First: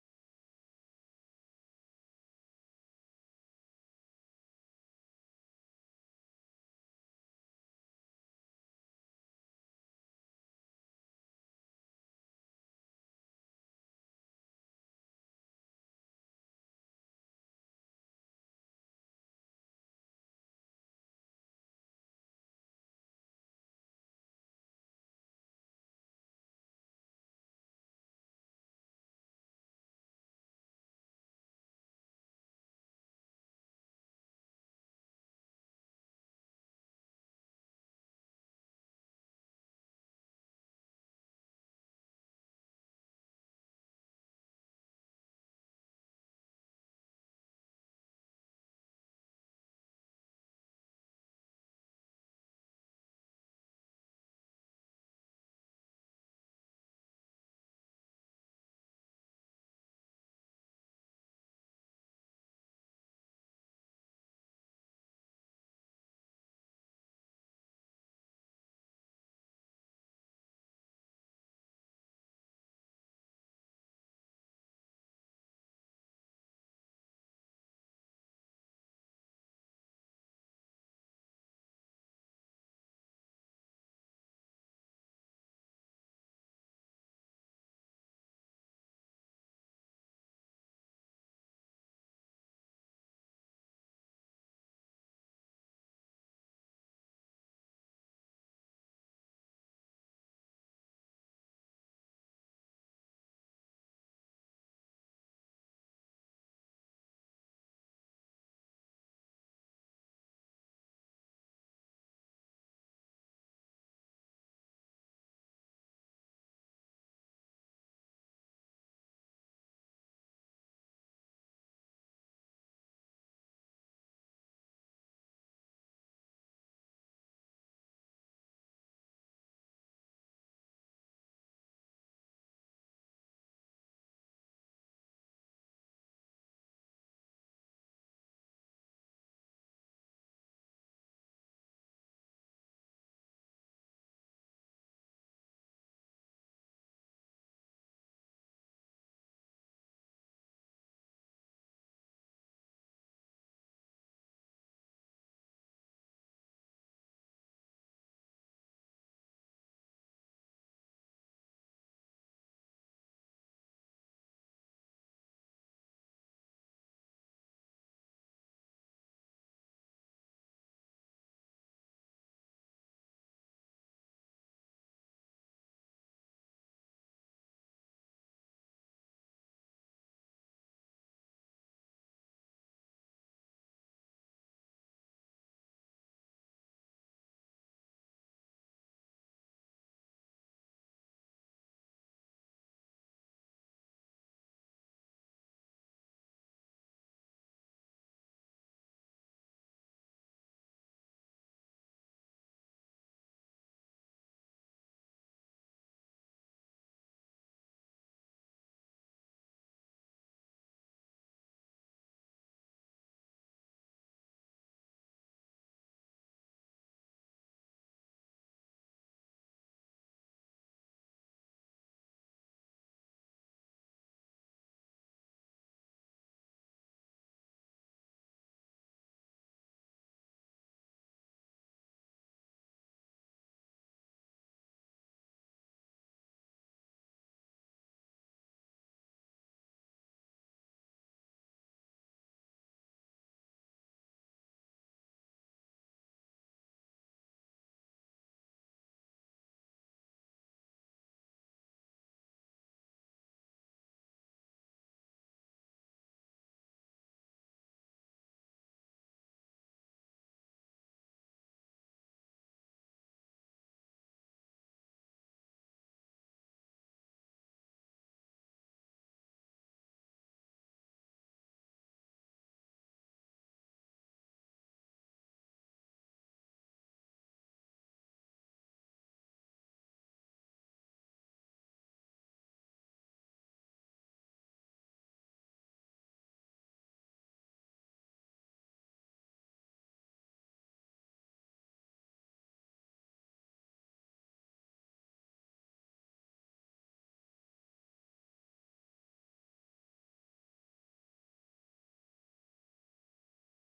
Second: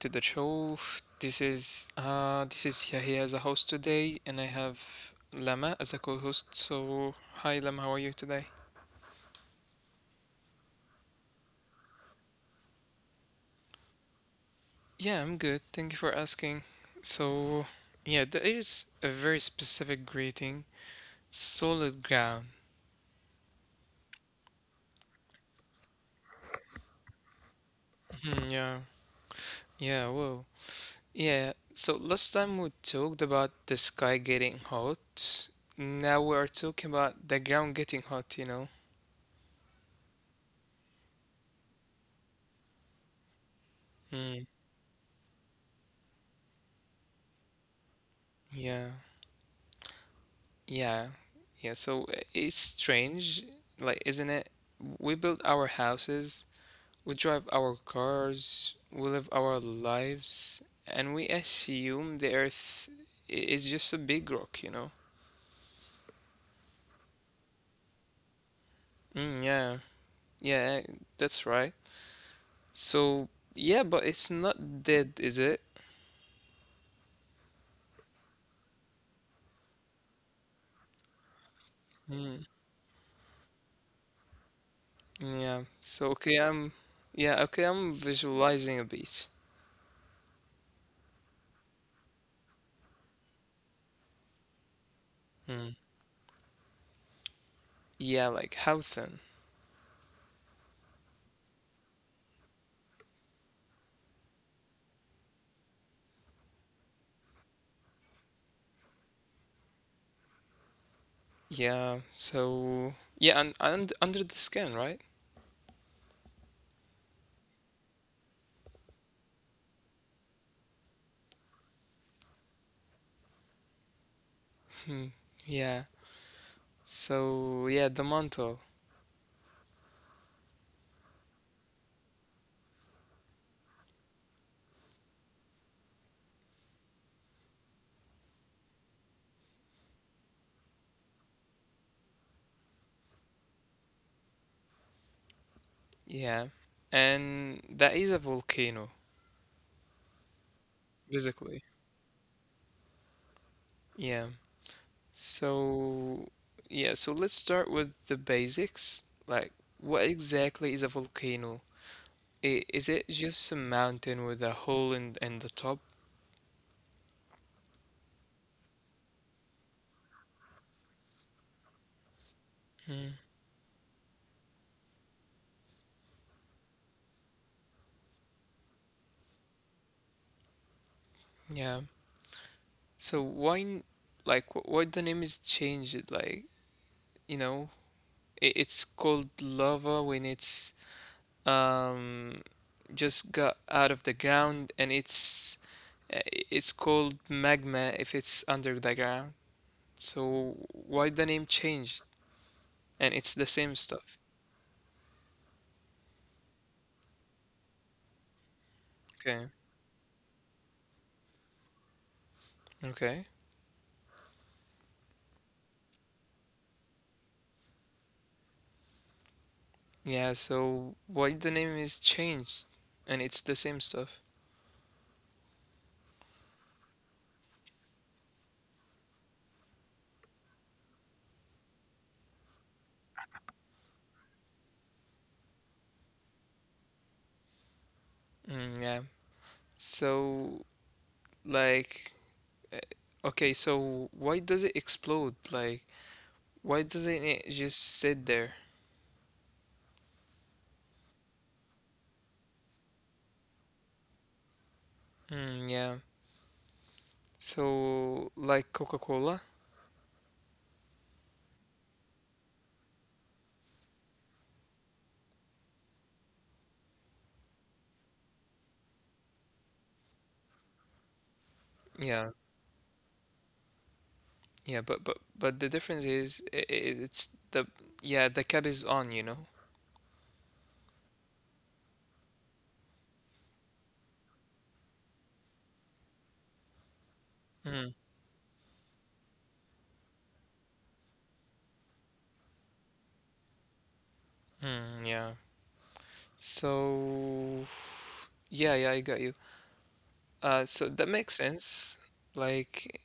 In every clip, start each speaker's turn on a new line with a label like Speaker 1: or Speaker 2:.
Speaker 1: to the show. This is Yahya as a host today, and I have Lama as a co-host. So hi Lama, how are you today? Yeah, I'm good. Thank you for asking. So yeah, there is a very specific greeting. Solid ground. Yeah. Yeah, well. Yeah, so last time we talked about the sky getting hot. Now we are talking about the ground getting hot. Hmm, yeah. Yeah, yeah. So it's strange, like, isn't it? We build our houses, we drive our cars, we live our lives, and we assume the earth is just a big rock, you know? Mm, yeah, that's right. So, yeah, but it's not dead, is it? Mm, yeah. So, okay, yeah, okay, I'm visualizing a beach. Mm. Yeah, like how thin? And under the skin, right? Hmm. Yeah. The mantle. Yeah. And that is a volcano, basically. Yeah. So yeah, so let's start with the basics. Like, what exactly is a volcano? Is it just a mountain with a hole in the top? Hmm. Yeah. So like, why the name is changed? You know. It's called lava when it's um just got out of the ground, and uh, it's called magma if it's under the ground. So why the name changed? And it's the same stuff. Okay. Okay. Yeah, so why the name is changed and it's the same stuff. Yeah. So like uh, okay, so why does it explode? Like why doesn't it just sit there? Yeah. So, like Coca-Cola, yeah, yeah, but the difference is it's the yeah the cap is on, you know. Mm, yeah. So, yeah, I got you. So that makes sense. Like,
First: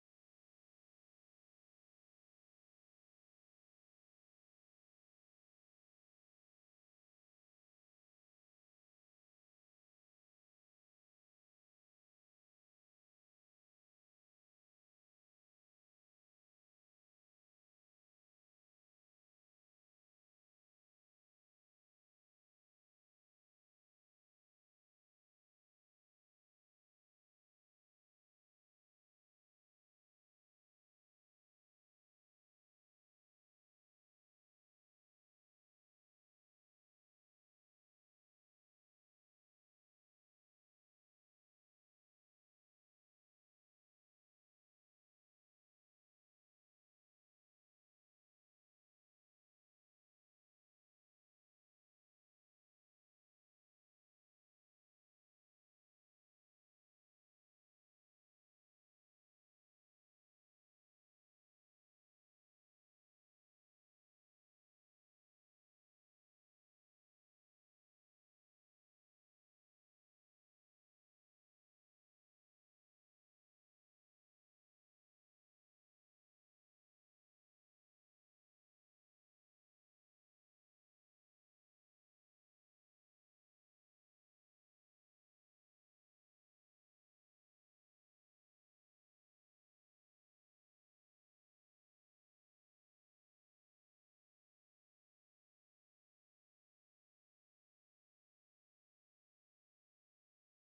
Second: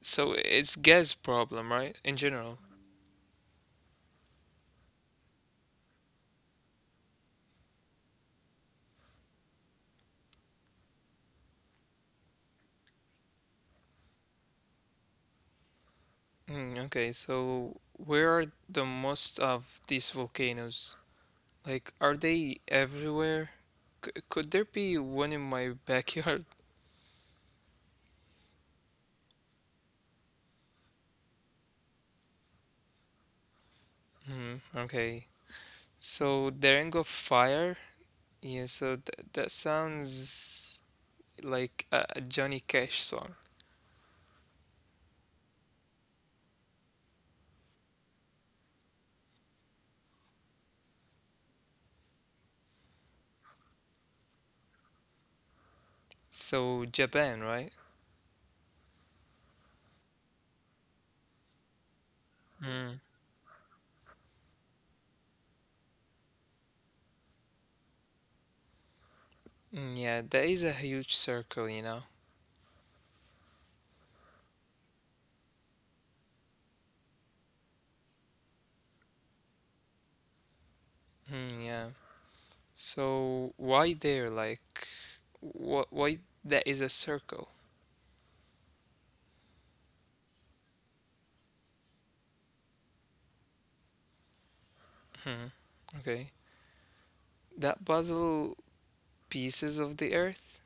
Speaker 1: so it's gas problem, right? In general. Mm, okay, so where are the most of these volcanoes? Like, are they everywhere? C Could there be one in my backyard? Hmm. Okay. So the Ring of Fire, yeah, so th that sounds like a Johnny Cash song. So Japan, right? Mm. Yeah, that is a huge circle, you know. Yeah. So why there? Like, what? Why that is a circle? Hmm. Okay. That puzzle pieces of the Earth.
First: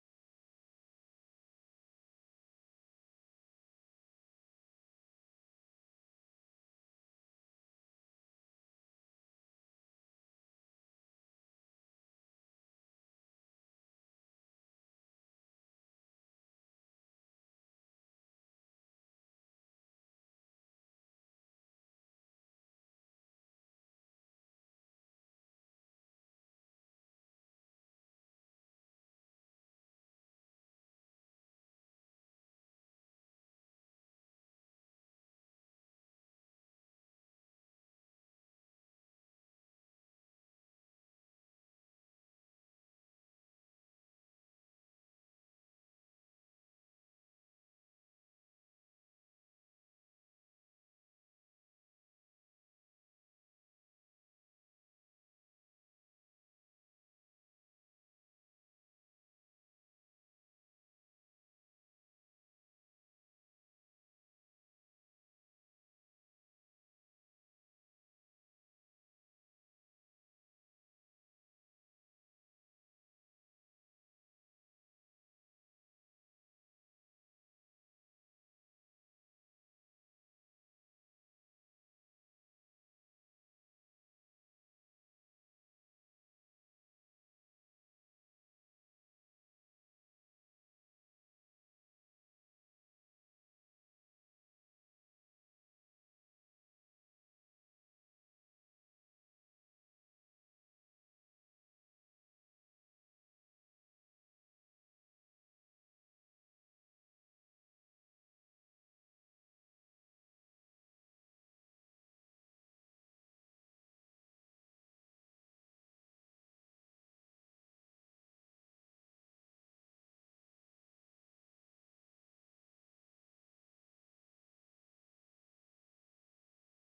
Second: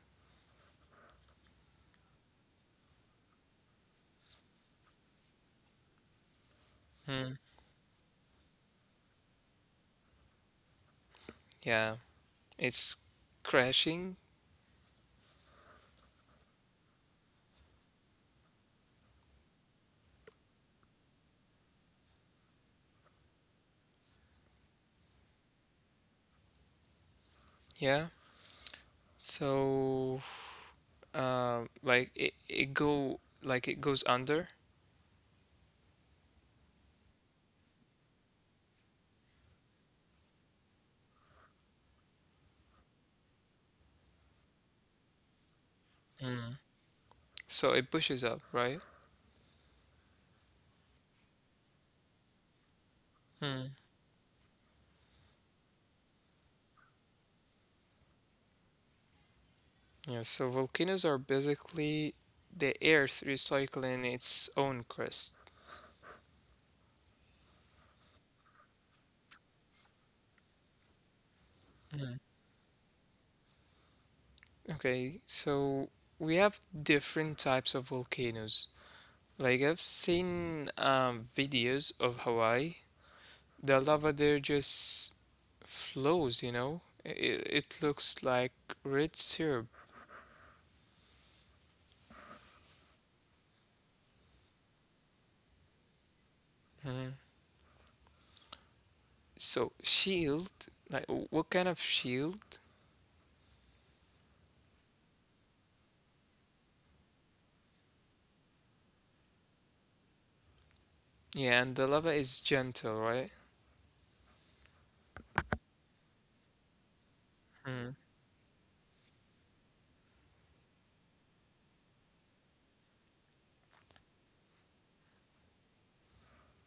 Speaker 1: Hmm. Yeah, it's crashing. Yeah. So. Like it, it go like it goes under. Mm, so it pushes up, right? mm, Yeah, so volcanoes are basically the earth recycling its own crust. Okay, so we have different types of volcanoes. Like I've seen videos of Hawaii. The lava there just flows, you know? It looks like red syrup. So shield, like what kind of shield? Yeah, and the lava is gentle, right? Mm.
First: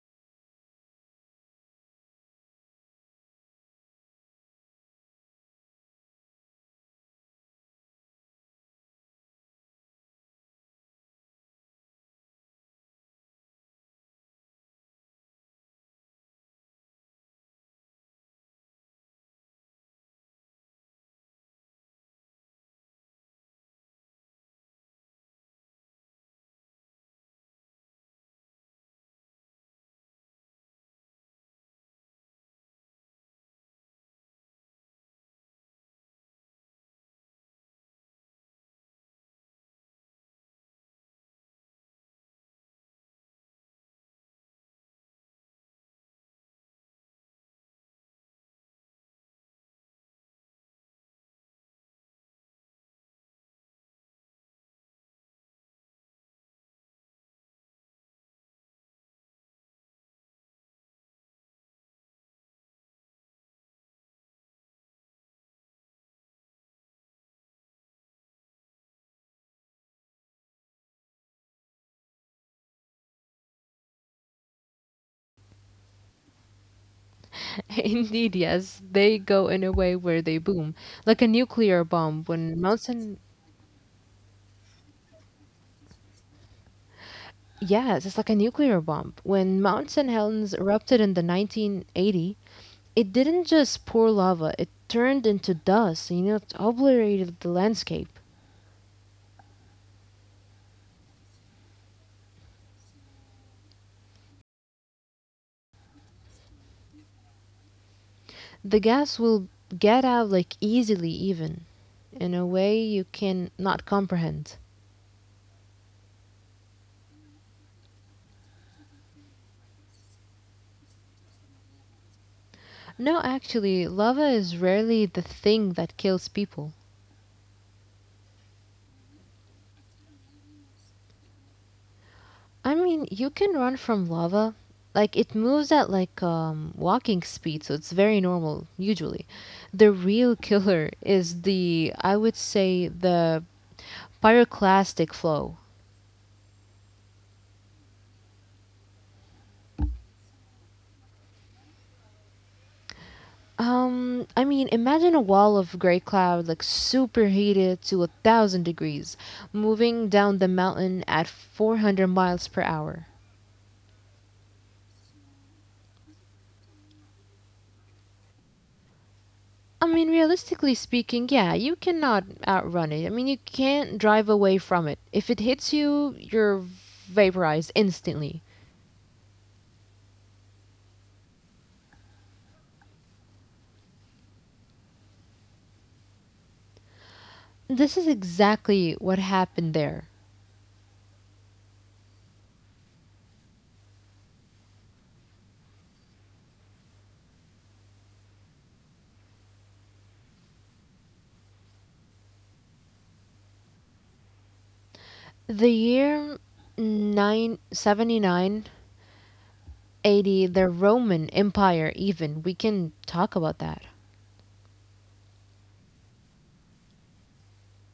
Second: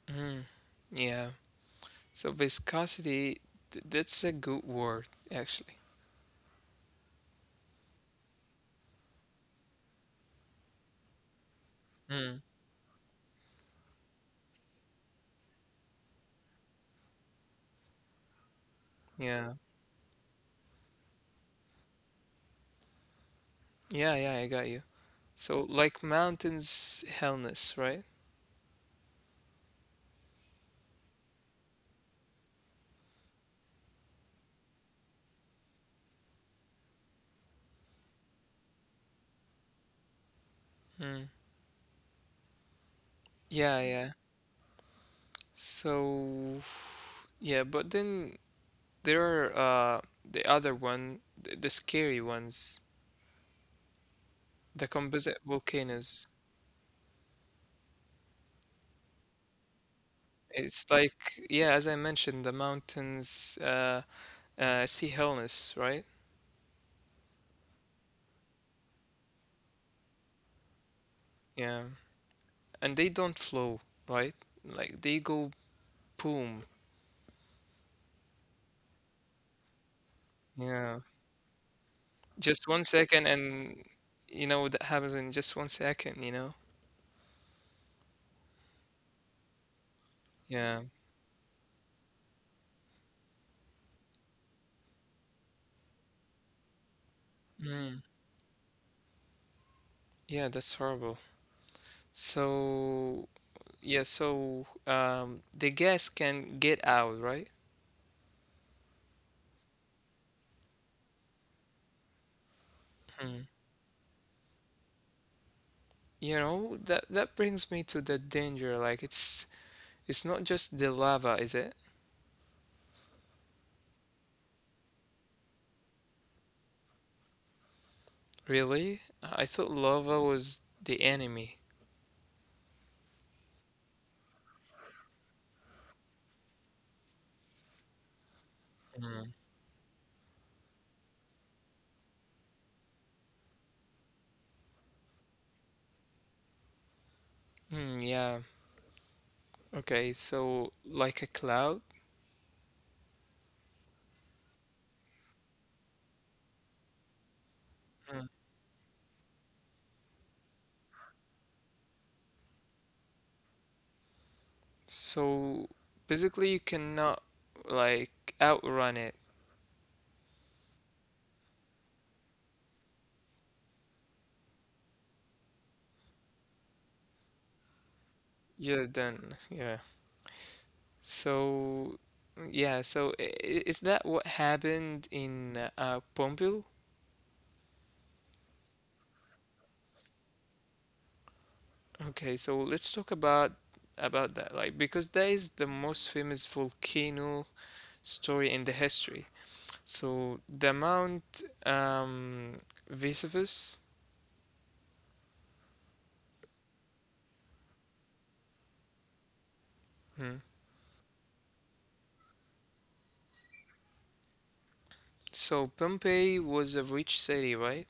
Speaker 1: Mm, yeah. So viscosity, th that's a good word, actually. Mm. Yeah. Yeah, I got you. So like mountains, hellness, right? Mm. Yeah. So yeah, but then there are the other one, the scary ones, the composite volcanoes. It's like, yeah, as I mentioned, the mountains see illness, right? Yeah. And they don't flow, right? Like they go boom.
Speaker 2: Indeed, yes. They go in a way where they
Speaker 1: Yeah.
Speaker 2: boom, like a nuclear bomb
Speaker 1: Just one
Speaker 2: when
Speaker 1: second
Speaker 2: Mountain.
Speaker 1: and that happens in just 1 second, you know?
Speaker 2: Yes, it's like a nuclear bomb. When Mount St.
Speaker 1: Yeah.
Speaker 2: Helens erupted in the 1980, it didn't just pour lava, it turned into dust, it obliterated the
Speaker 1: Mm.
Speaker 2: landscape.
Speaker 1: Yeah, that's horrible. So, yeah, so the gas can get out, right?
Speaker 2: The gas will get out like easily, even in a way you
Speaker 1: Hmm.
Speaker 2: can not comprehend.
Speaker 1: You know, that brings me to the danger. Like it's not just the lava, is it?
Speaker 2: No, actually, lava is rarely the thing that kills people.
Speaker 1: Really? I thought lava was the enemy.
Speaker 2: I mean, you can run from lava. Like it moves at like walking speed, so it's very normal
Speaker 1: Mm.
Speaker 2: usually. The real killer is the, I would say, the pyroclastic flow.
Speaker 1: Hmm, yeah. Okay, so like a cloud?
Speaker 2: I mean, imagine a wall of gray cloud like superheated
Speaker 1: Mm.
Speaker 2: to 1,000 degrees, moving down the mountain at 400 miles per hour.
Speaker 1: So basically you cannot like outrun it.
Speaker 2: I mean, realistically speaking, yeah, you cannot outrun it. I mean, you can't drive away from it. If it hits you, you're vaporized instantly.
Speaker 1: You're done. Yeah. So yeah, so is that what happened in Pompeii?
Speaker 2: This is exactly what happened there.
Speaker 1: Okay, so let's talk about that, like, because that is the most famous volcano story in the history. So the Mount Vesuvius.
Speaker 2: The year nine seventy-nine
Speaker 1: Hmm.
Speaker 2: eighty. The Roman Empire, even, we can talk about that.
Speaker 1: So Pompeii was a rich city, right?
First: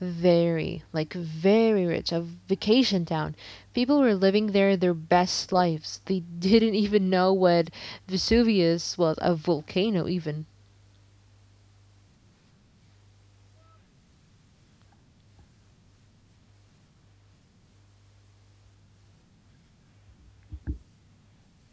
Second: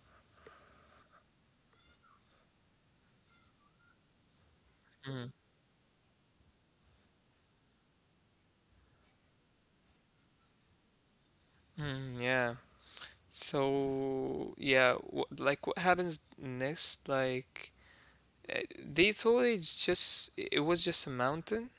Speaker 2: Very, like, very rich, a vacation town. People were living there their
Speaker 1: Mm.
Speaker 2: best lives. They didn't even know what Vesuvius was, a volcano, even.
Speaker 1: Yeah. So yeah, like what happens next? Like uh, they thought it was just a mountain.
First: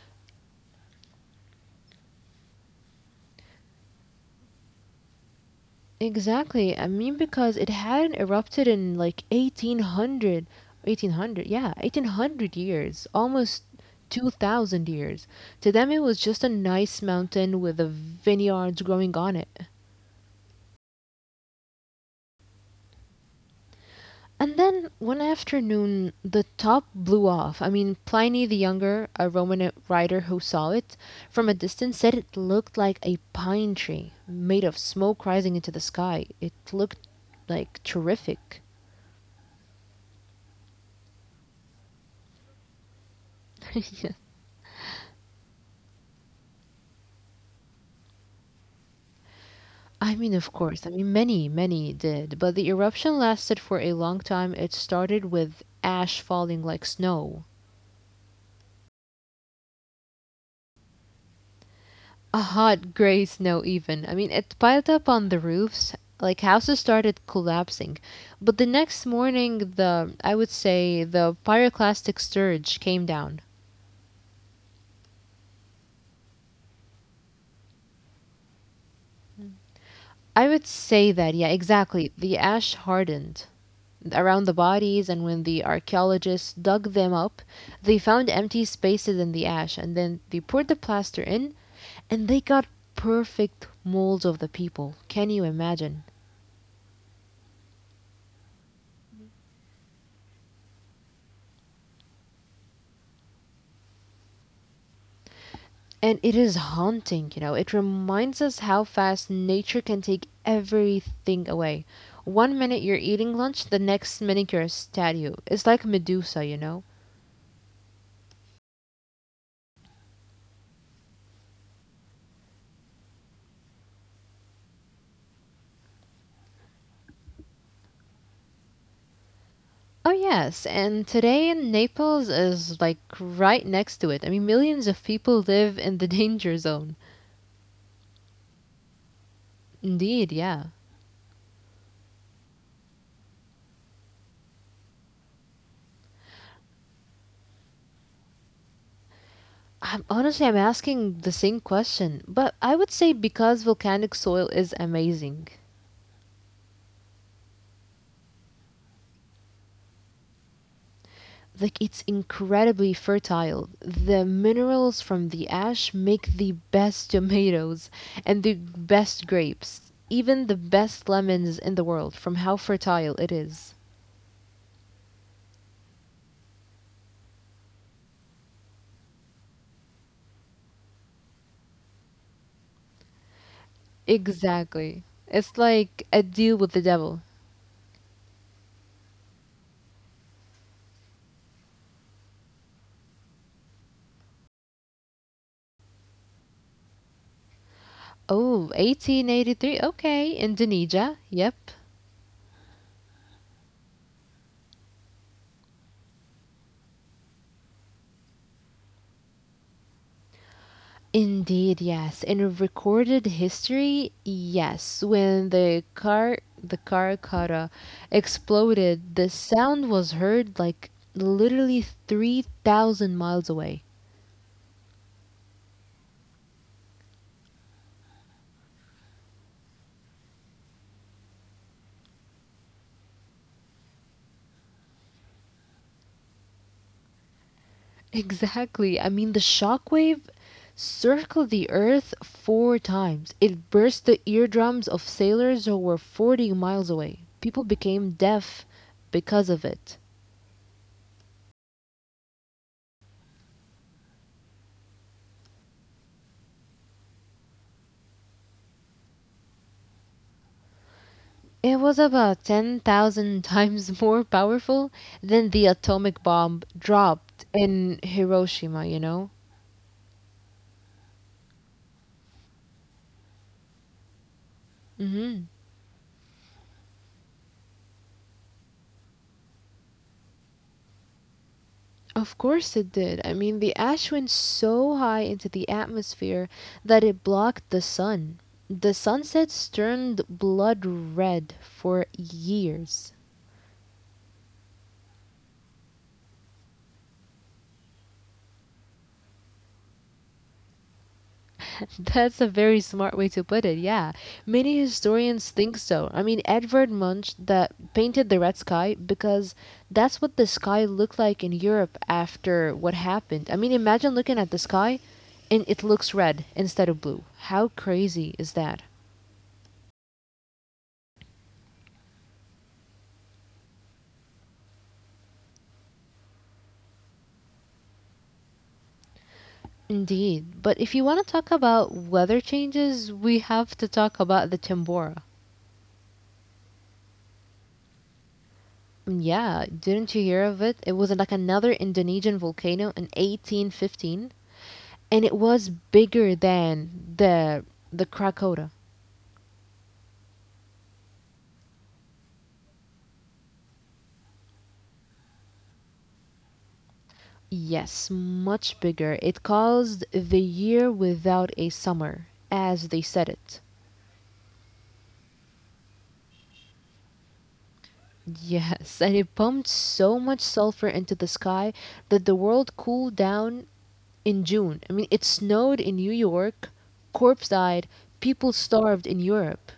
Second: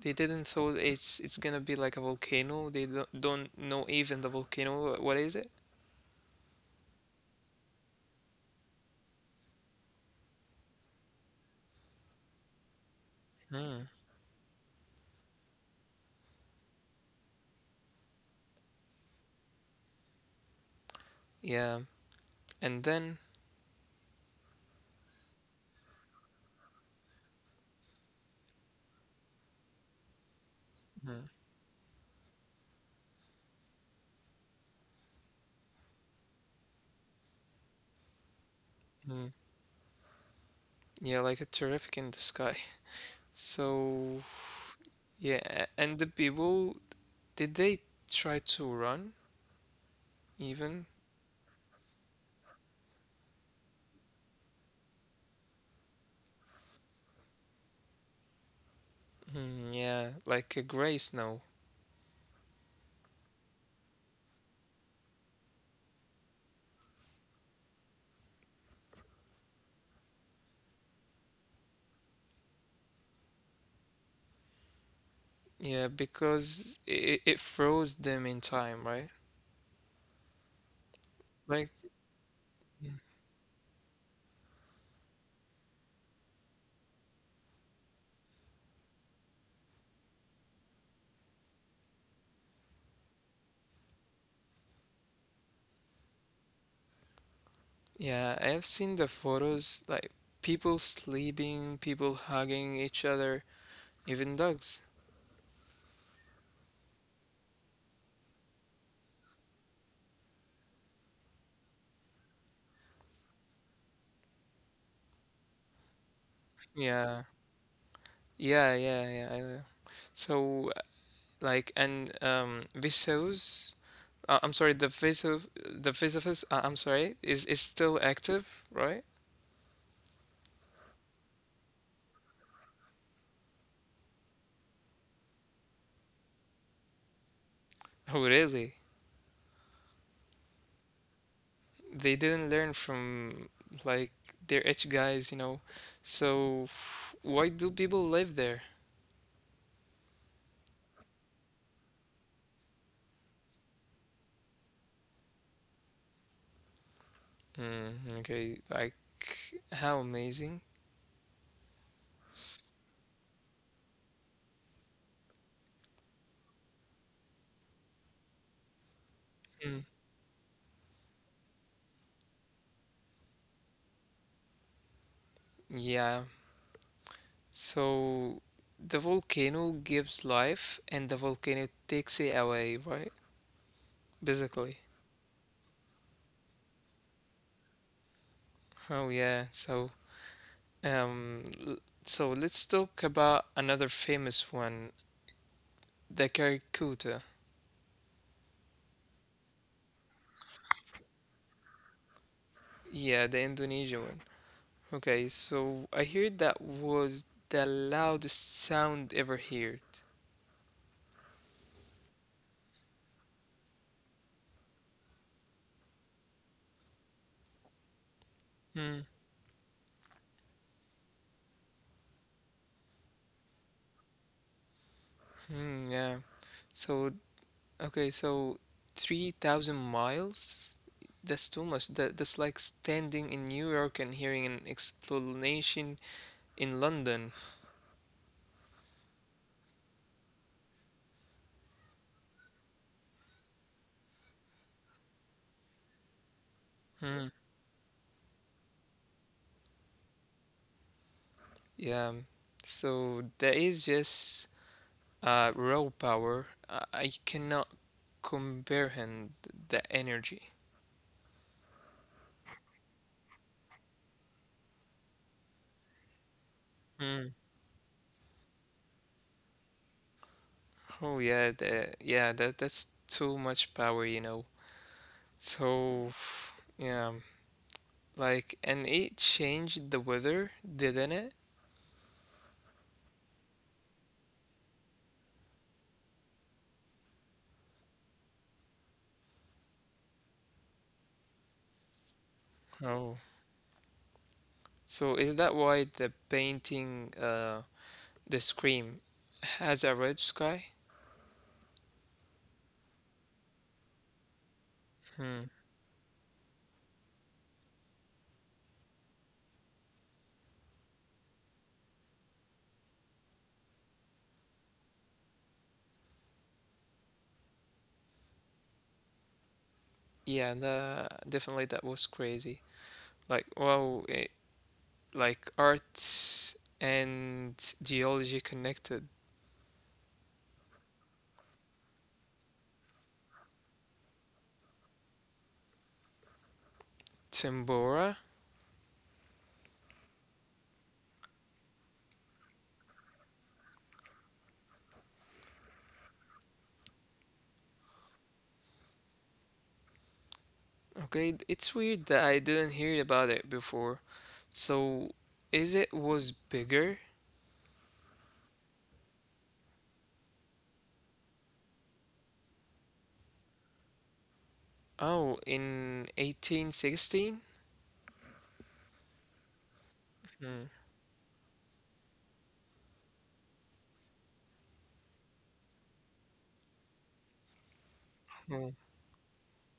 Speaker 1: They didn't thought it's gonna be like a volcano. They don't know even the volcano. What is it?
Speaker 2: Exactly. I mean, because it hadn't erupted in like eighteen hundred. Yeah, 1800 years, almost
Speaker 1: Hmm.
Speaker 2: 2000 years. To them, it was just a nice mountain with the vineyards growing on it.
Speaker 1: Yeah, and then.
Speaker 2: And then one afternoon, the top blew off. I mean, Pliny the Younger, a Roman writer who saw it
Speaker 1: Hmm.
Speaker 2: from a distance, said it looked like a pine tree made of smoke rising into the sky. It looked like terrific.
Speaker 1: Hmm. Yeah, like a terrific in the sky. So Yeah, and the people, did they try to run
Speaker 2: I mean, of
Speaker 1: even?
Speaker 2: course. I mean, many, many did, but the eruption lasted for a long time. It started with ash falling like snow,
Speaker 1: Hmm, yeah, like a gray snow.
Speaker 2: a hot gray snow, even. I mean, it piled up on the roofs, like houses started collapsing. But the next morning, I would say, the pyroclastic surge came down.
Speaker 1: Yeah, because it froze them in time, right?
Speaker 2: I would say that,
Speaker 1: Like,
Speaker 2: yeah, exactly. The ash
Speaker 1: Mm.
Speaker 2: hardened around the bodies, and when the archaeologists dug them up, they found empty spaces in the ash, and then they poured the plaster in, and they got perfect molds of the people. Can you imagine?
Speaker 1: yeah, I have seen the photos, like people sleeping, people hugging each other, even dogs.
Speaker 2: And it is haunting. It reminds us how fast nature can take everything away. One minute you're eating lunch, the next minute you're a statue. It's like Medusa.
Speaker 1: Yeah, yeah. I know. So, like, and Vsauce, I'm sorry, the Vesuv, the Vesuvius, is still active, right?
Speaker 2: Oh, yes. And today in Naples is like right next to it. I mean, millions of people live in the danger zone.
Speaker 1: Oh, really?
Speaker 2: Indeed, yeah.
Speaker 1: They didn't learn from like their edge guys, you know. So why do people live there?
Speaker 2: Honestly, I'm asking the same question, but I would say because volcanic soil is amazing,
Speaker 1: Mm, okay, like how amazing.
Speaker 2: like it's incredibly fertile. The minerals from the ash make the best tomatoes and the best
Speaker 1: Mm,
Speaker 2: grapes, even the best lemons in the world from how fertile it is.
Speaker 1: yeah. So the volcano gives life and the volcano takes it away, right? Basically.
Speaker 2: Exactly. It's like a deal with the devil.
Speaker 1: Oh yeah. So um l- so let's talk about another famous one, the Karakuta.
Speaker 2: Oh, 1883. Okay, Indonesia. Yep.
Speaker 1: Yeah, the Indonesian one. Okay, so I heard that was the loudest sound ever heard.
Speaker 2: Indeed, yes. In recorded history, yes. When the Karakara
Speaker 1: Hmm.
Speaker 2: exploded, the sound was heard like literally 3,000 miles away.
Speaker 1: Yeah. So, okay, so 3,000 miles? That's too much. That that's like standing in New York and hearing an explanation in London.
Speaker 2: Exactly. I mean, the shockwave circled the earth four times. It burst the eardrums of sailors who were 40 miles away.
Speaker 1: Hmm.
Speaker 2: People became deaf because of it.
Speaker 1: Yeah. So that is just raw power. I cannot comprehend the energy.
Speaker 2: It was about 10,000 times more powerful than the atomic bomb dropped in Hiroshima, you know?
Speaker 1: Oh yeah, that yeah, that that's too much power, you know.
Speaker 2: Hmm.
Speaker 1: So yeah, like and it changed the weather, didn't it?
Speaker 2: Of course it did. I mean, the ash went so high into the atmosphere that it blocked the sun. The sunsets turned blood red for years.
Speaker 1: Oh. So is that why the painting the Scream has a red sky?
Speaker 2: That's a very smart way to put it, yeah. Many
Speaker 1: Hmm.
Speaker 2: historians think so. I mean, Edvard Munch that painted the red sky because that's what the sky looked like in Europe after what happened. I mean, imagine looking at the sky and it looks red instead of blue. How crazy is that?
Speaker 1: Yeah, the definitely that was crazy. Like wow, it like arts and geology connected.
Speaker 2: Indeed. But if you want to talk about weather changes, we have to talk about the Tambora.
Speaker 1: Tambora?
Speaker 2: Yeah, didn't you hear of it? It was like another Indonesian volcano in 1815 and it was bigger than the the Krakota.
Speaker 1: Okay, it's weird that I didn't hear about it before. So, is it was bigger?
Speaker 2: Yes, much bigger. It caused the year without a summer, as they said it.
Speaker 1: Oh, in 1816?
Speaker 2: Yes, and it pumped so much
Speaker 1: Hmm.
Speaker 2: sulfur into the sky that the world cooled down in June. I mean, it snowed in New York, corpse died, people
Speaker 1: Oh,
Speaker 2: starved in Europe.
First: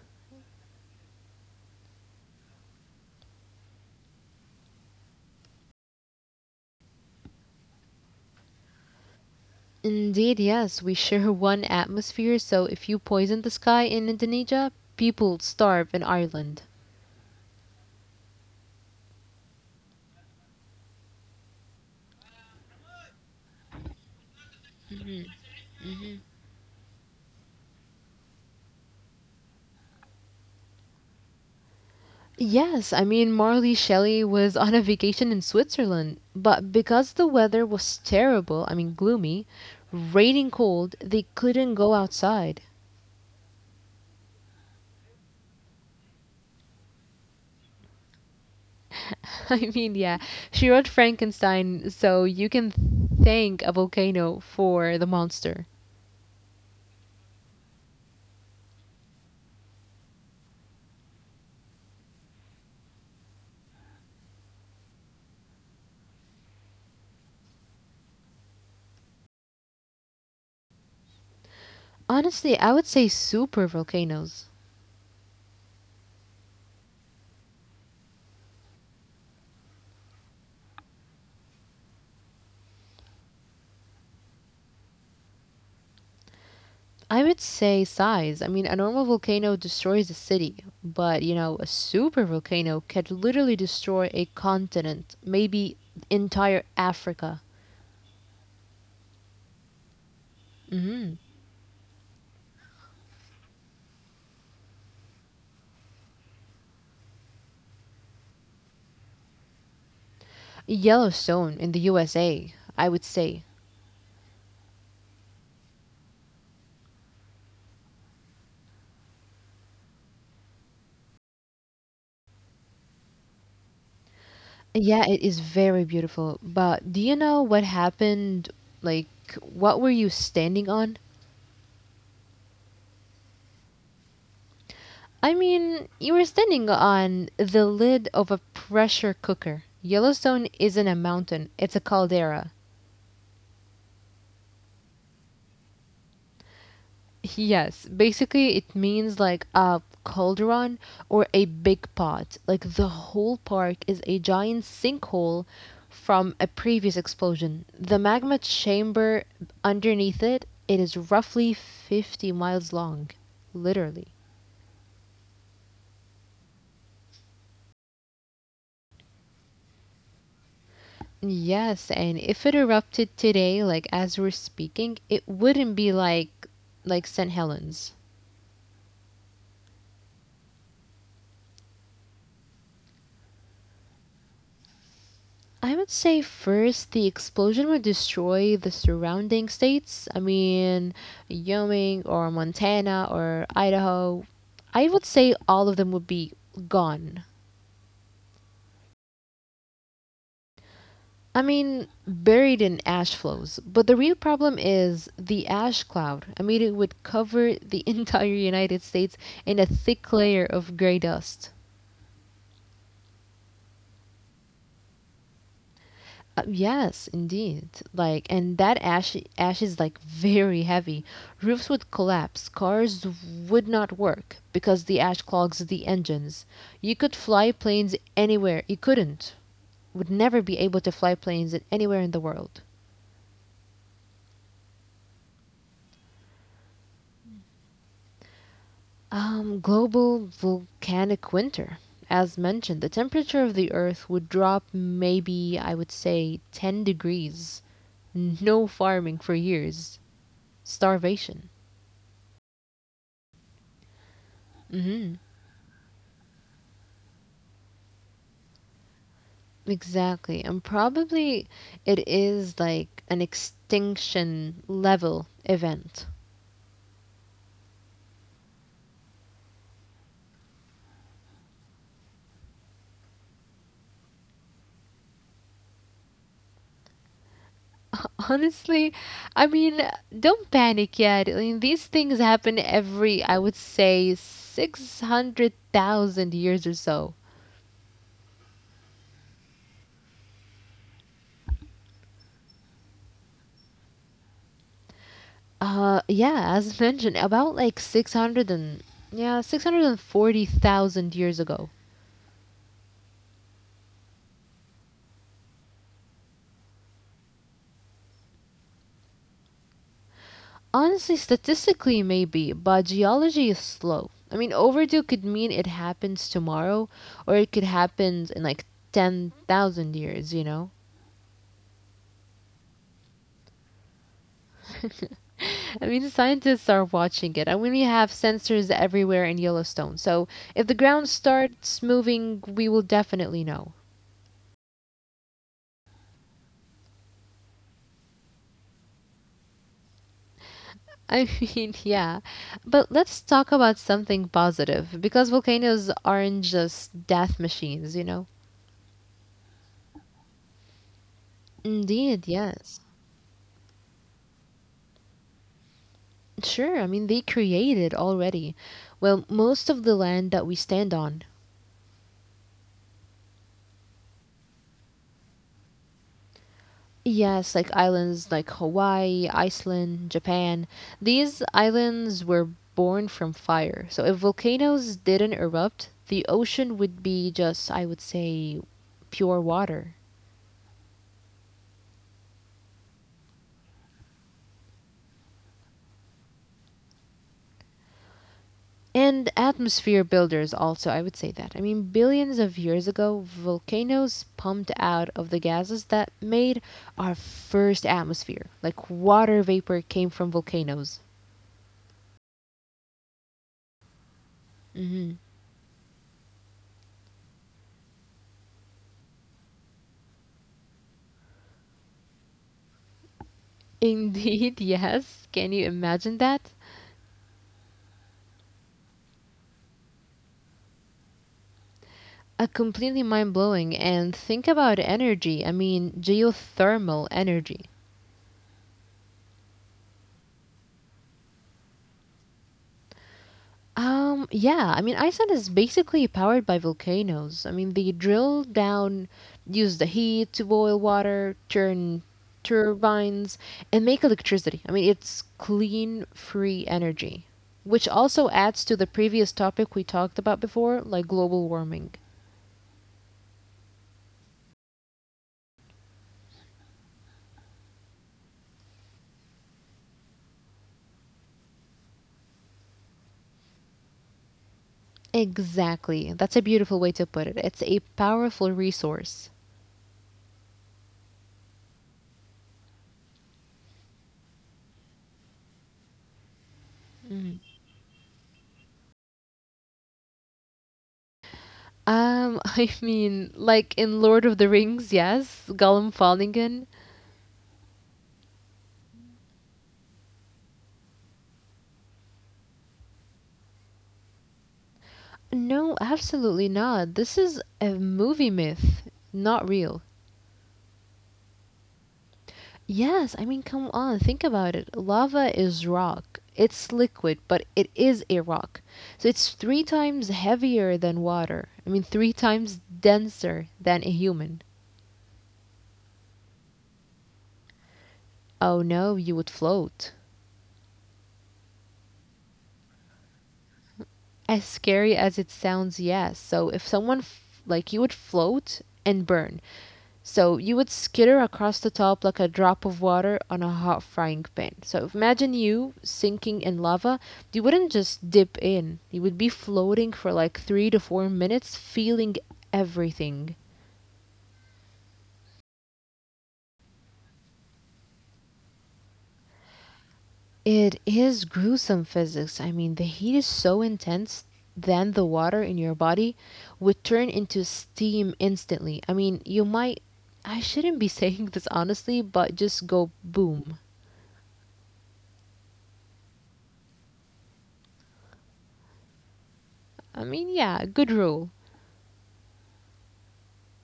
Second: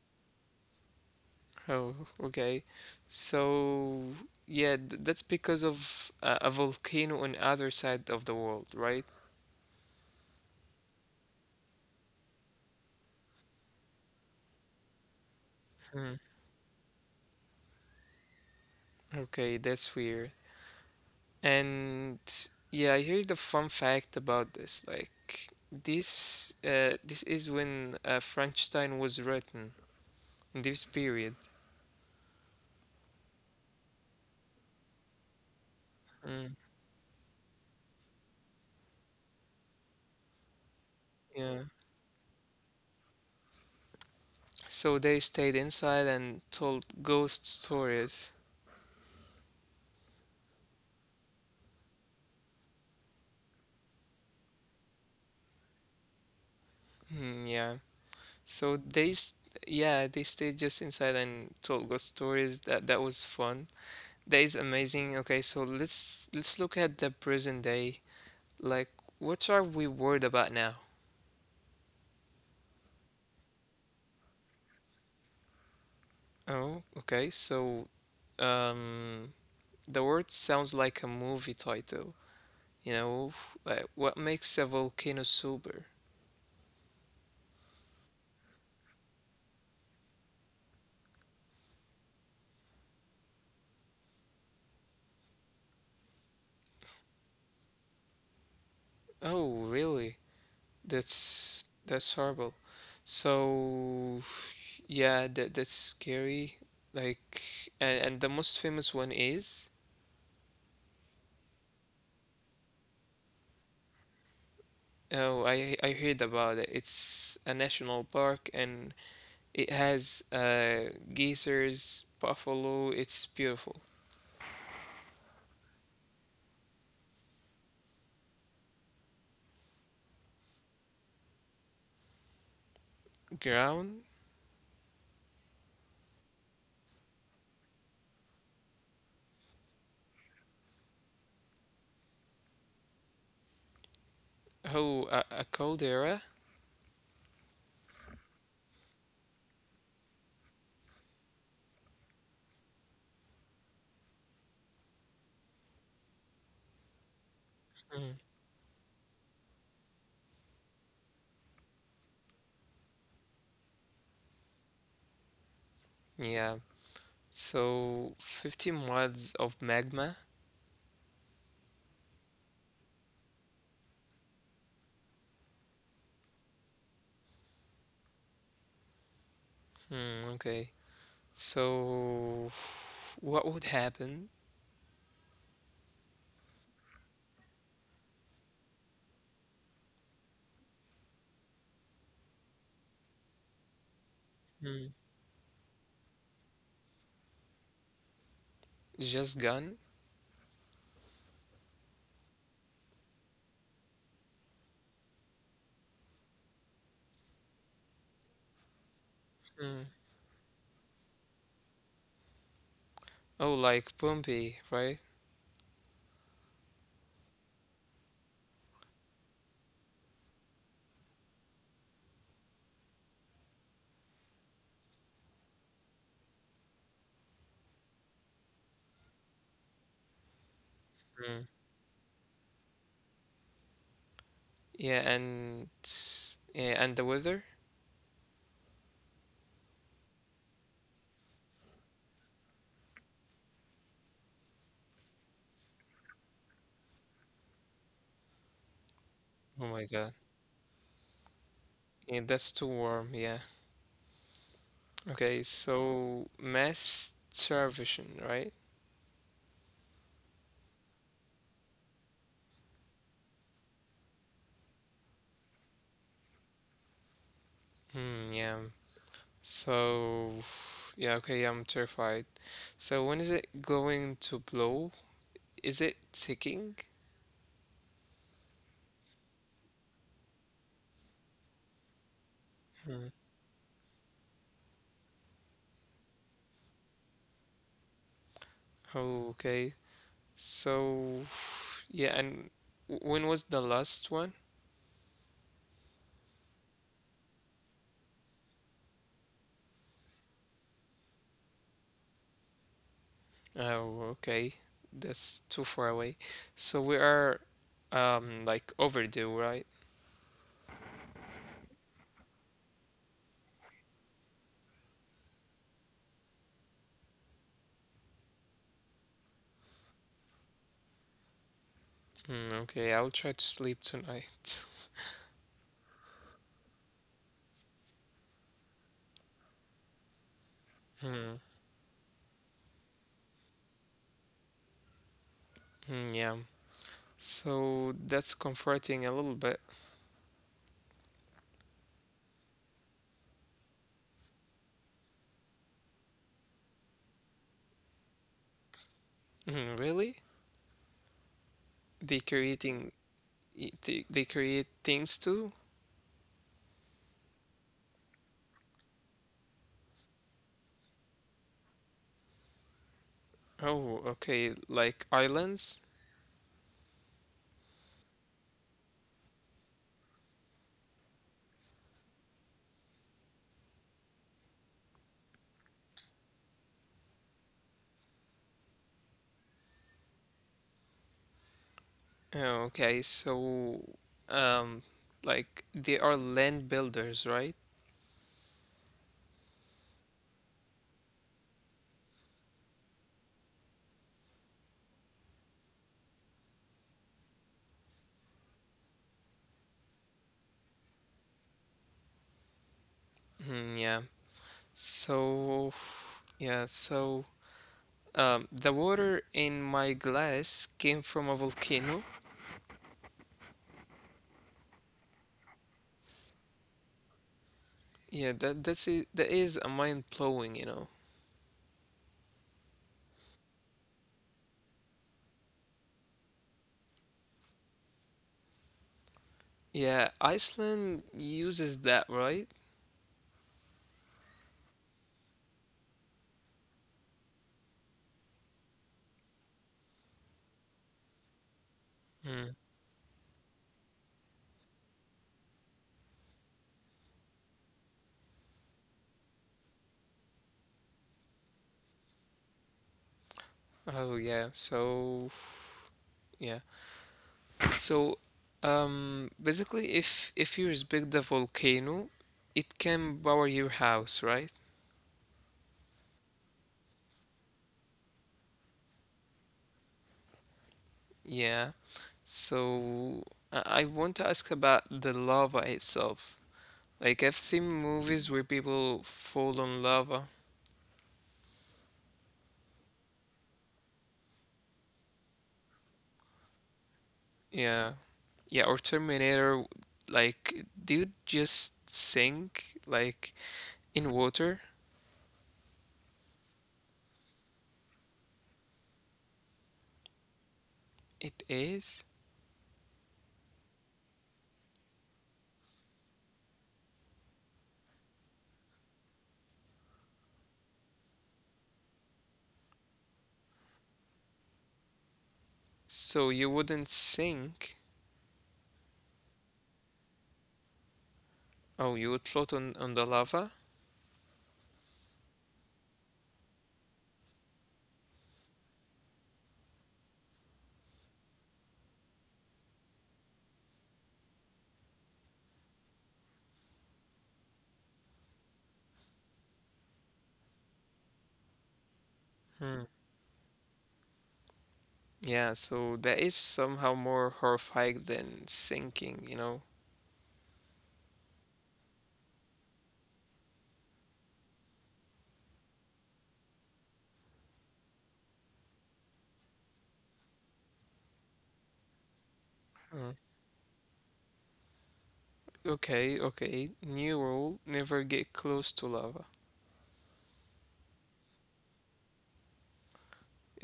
Speaker 1: oh, okay. So, yeah, th that's because of a volcano on other side of the world, right?
Speaker 2: Indeed, yes, we share one atmosphere, so if you poison the sky in Indonesia, people starve in
Speaker 1: Hmm.
Speaker 2: Ireland.
Speaker 1: Okay, that's weird. And yeah, I heard a fun fact about this. Like this, this is when Frankenstein was written in this period.
Speaker 2: Yes, I mean, Marley Shelley was on a vacation in Switzerland, but because the weather was terrible, I mean, gloomy, raining cold, they
Speaker 1: Yeah.
Speaker 2: couldn't go outside.
Speaker 1: So they stayed inside and told ghost stories.
Speaker 2: I mean, yeah, she wrote Frankenstein, so you can thank a volcano for the monster.
Speaker 1: Yeah. So yeah, they stayed just inside and told ghost stories. That that was fun. That is amazing. Okay, so let's look at the present day. Like, what are we worried about now?
Speaker 2: Honestly, I would say super volcanoes.
Speaker 1: Oh, okay. So, um, the word sounds like a movie title. You know, like, what makes a volcano super?
Speaker 2: I would say size. I mean, a normal volcano destroys a city, but a super volcano could literally destroy a continent, maybe entire Africa.
Speaker 1: Oh, really?
Speaker 2: Hmm.
Speaker 1: That's horrible. So yeah, that that's scary. Like and the most famous one is
Speaker 2: Yellowstone in the USA, I would say.
Speaker 1: oh I heard about it. It's a national park, and it has geysers, buffalo. It's beautiful
Speaker 2: Yeah, it is very beautiful. But do you know what happened? Like, what were you standing on?
Speaker 1: ground.
Speaker 2: I mean, you were standing on the lid of a pressure cooker. Yellowstone isn't a mountain, it's a caldera.
Speaker 1: Oh, a caldera.
Speaker 2: Yes, basically it means like a cauldron or a big pot. Like the whole park is a giant sinkhole from a previous explosion. The
Speaker 1: Mhm.
Speaker 2: magma chamber underneath it, it is roughly 50 miles long, literally.
Speaker 1: Yeah. So 15 watts of magma.
Speaker 2: Yes, and if it erupted today, like as we're speaking, it wouldn't be like St. Helens.
Speaker 1: Hmm, okay. So what would happen?
Speaker 2: I would say first the explosion would destroy the surrounding states. I mean, Wyoming or Montana or Idaho. I would say all of them would be gone.
Speaker 1: Just gun?
Speaker 2: I mean, buried in ash flows. But the real problem is the ash cloud. I mean, it would cover the entire United States in a
Speaker 1: Mm.
Speaker 2: thick layer of gray dust.
Speaker 1: Oh, like Pompey, right?
Speaker 2: Yes, indeed. Like, and that ash is like very heavy. Roofs would collapse, cars would not work because the ash clogs the engines. You could fly planes anywhere. You couldn't, would never be able to fly planes
Speaker 1: Mm.
Speaker 2: anywhere in the world.
Speaker 1: Yeah, and yeah, and the weather?
Speaker 2: Global volcanic winter. As mentioned, the temperature of the Earth would drop maybe, I would say, 10 degrees. No farming for
Speaker 1: Oh my
Speaker 2: years.
Speaker 1: God.
Speaker 2: Starvation.
Speaker 1: Yeah, that's too warm. Yeah.
Speaker 2: Mm-hmm.
Speaker 1: Okay, so mass starvation, right?
Speaker 2: Exactly. And probably it is like an extinction level event.
Speaker 1: Hmm, yeah. So, yeah, okay, I'm terrified. So when is it going to blow? Is it ticking?
Speaker 2: Honestly, I mean, don't panic yet. I mean, these things happen
Speaker 1: Hmm.
Speaker 2: every, I would say, 600,000 years or so.
Speaker 1: Oh, okay. So, yeah, and when was the last one?
Speaker 2: Yeah, as mentioned, about like 600 and, yeah, 640,000 years ago.
Speaker 1: Oh, okay. That's too far away. So we are like overdue, right?
Speaker 2: Honestly, statistically, maybe, but geology is slow. I mean, overdue could mean it happens tomorrow, or it could happen in like 10,000 years, you know?
Speaker 1: Mm, okay, I'll try to sleep tonight.
Speaker 2: I mean, scientists are watching it, and we have sensors everywhere in Yellowstone, so if the ground
Speaker 1: Hmm.
Speaker 2: starts moving, we will definitely know.
Speaker 1: Yeah. So that's comforting a little bit.
Speaker 2: I mean, yeah. But let's talk about something positive, because volcanoes aren't just death machines, you know?
Speaker 1: Mm, really? They
Speaker 2: Indeed, yes.
Speaker 1: creating they create things too?
Speaker 2: Sure, I mean, they created already. Well, most of the land that we stand on.
Speaker 1: Oh, okay, like islands?
Speaker 2: Yes, like islands like Hawaii, Iceland, Japan. These islands were born from fire. So if volcanoes didn't erupt, the ocean would be just, I would say, pure water.
Speaker 1: Oh, okay. So um like they are land builders, right?
Speaker 2: And atmosphere builders, also, I would say that. I mean, billions of years ago, volcanoes pumped out of the gases that made our first atmosphere. Like water vapor came from volcanoes.
Speaker 1: Yeah.
Speaker 2: Hmm.
Speaker 1: So yeah, so um, the water in my glass came from a volcano.
Speaker 2: Indeed, yes. Can you imagine that?
Speaker 1: Yeah, that that's it. That is a mind blowing, you know.
Speaker 2: A completely mind blowing. And think about energy. I mean, geothermal energy.
Speaker 1: Yeah, Iceland uses that, right?
Speaker 2: Yeah, I mean, Iceland is basically powered by volcanoes. I mean, they drill down, use the heat to boil water, turn
Speaker 1: Mm.
Speaker 2: turbines, and make electricity. I mean, it's clean, free energy, which also adds to the previous topic we talked about before, like global warming.
Speaker 1: Oh yeah. So yeah. So basically, if you respect the volcano, it can power your house, right?
Speaker 2: Exactly. That's a beautiful way to put it. It's a powerful resource.
Speaker 1: Yeah. So I want to ask about the lava itself. Like I've
Speaker 2: Mm.
Speaker 1: seen movies where people fall on lava.
Speaker 2: I mean, like in Lord of the Rings, yes, Gollum Fawningen.
Speaker 1: Yeah. Yeah, or Terminator, like, dude just sink, like, in water.
Speaker 2: No, absolutely not. This is a movie myth, not real.
Speaker 1: It is.
Speaker 2: Yes, I mean, come on, think about it. Lava is rock. It's liquid, but it is a rock. So it's three times heavier than water. I mean, three times denser than a human.
Speaker 1: So you wouldn't sink.
Speaker 2: Oh no, you would float.
Speaker 1: Oh, you would float on the lava?
Speaker 2: As scary as it sounds, yes. So if someone, like, you would float and burn. So you would skitter across the top like a drop of water on a hot frying pan. So imagine you sinking in lava. You wouldn't just dip in, you would be floating for like 3 to 4 minutes, feeling
Speaker 1: Hmm.
Speaker 2: everything.
Speaker 1: Yeah, so that is somehow more horrifying than sinking, you know?
Speaker 2: It is gruesome physics. I mean, the heat is so intense, then the water in your body would turn into steam instantly. I mean, you might. I shouldn't be saying this honestly, but just go
Speaker 1: Hmm.
Speaker 2: boom.
Speaker 1: Okay, okay. New rule, never get close to lava.
Speaker 2: I mean, yeah, good rule.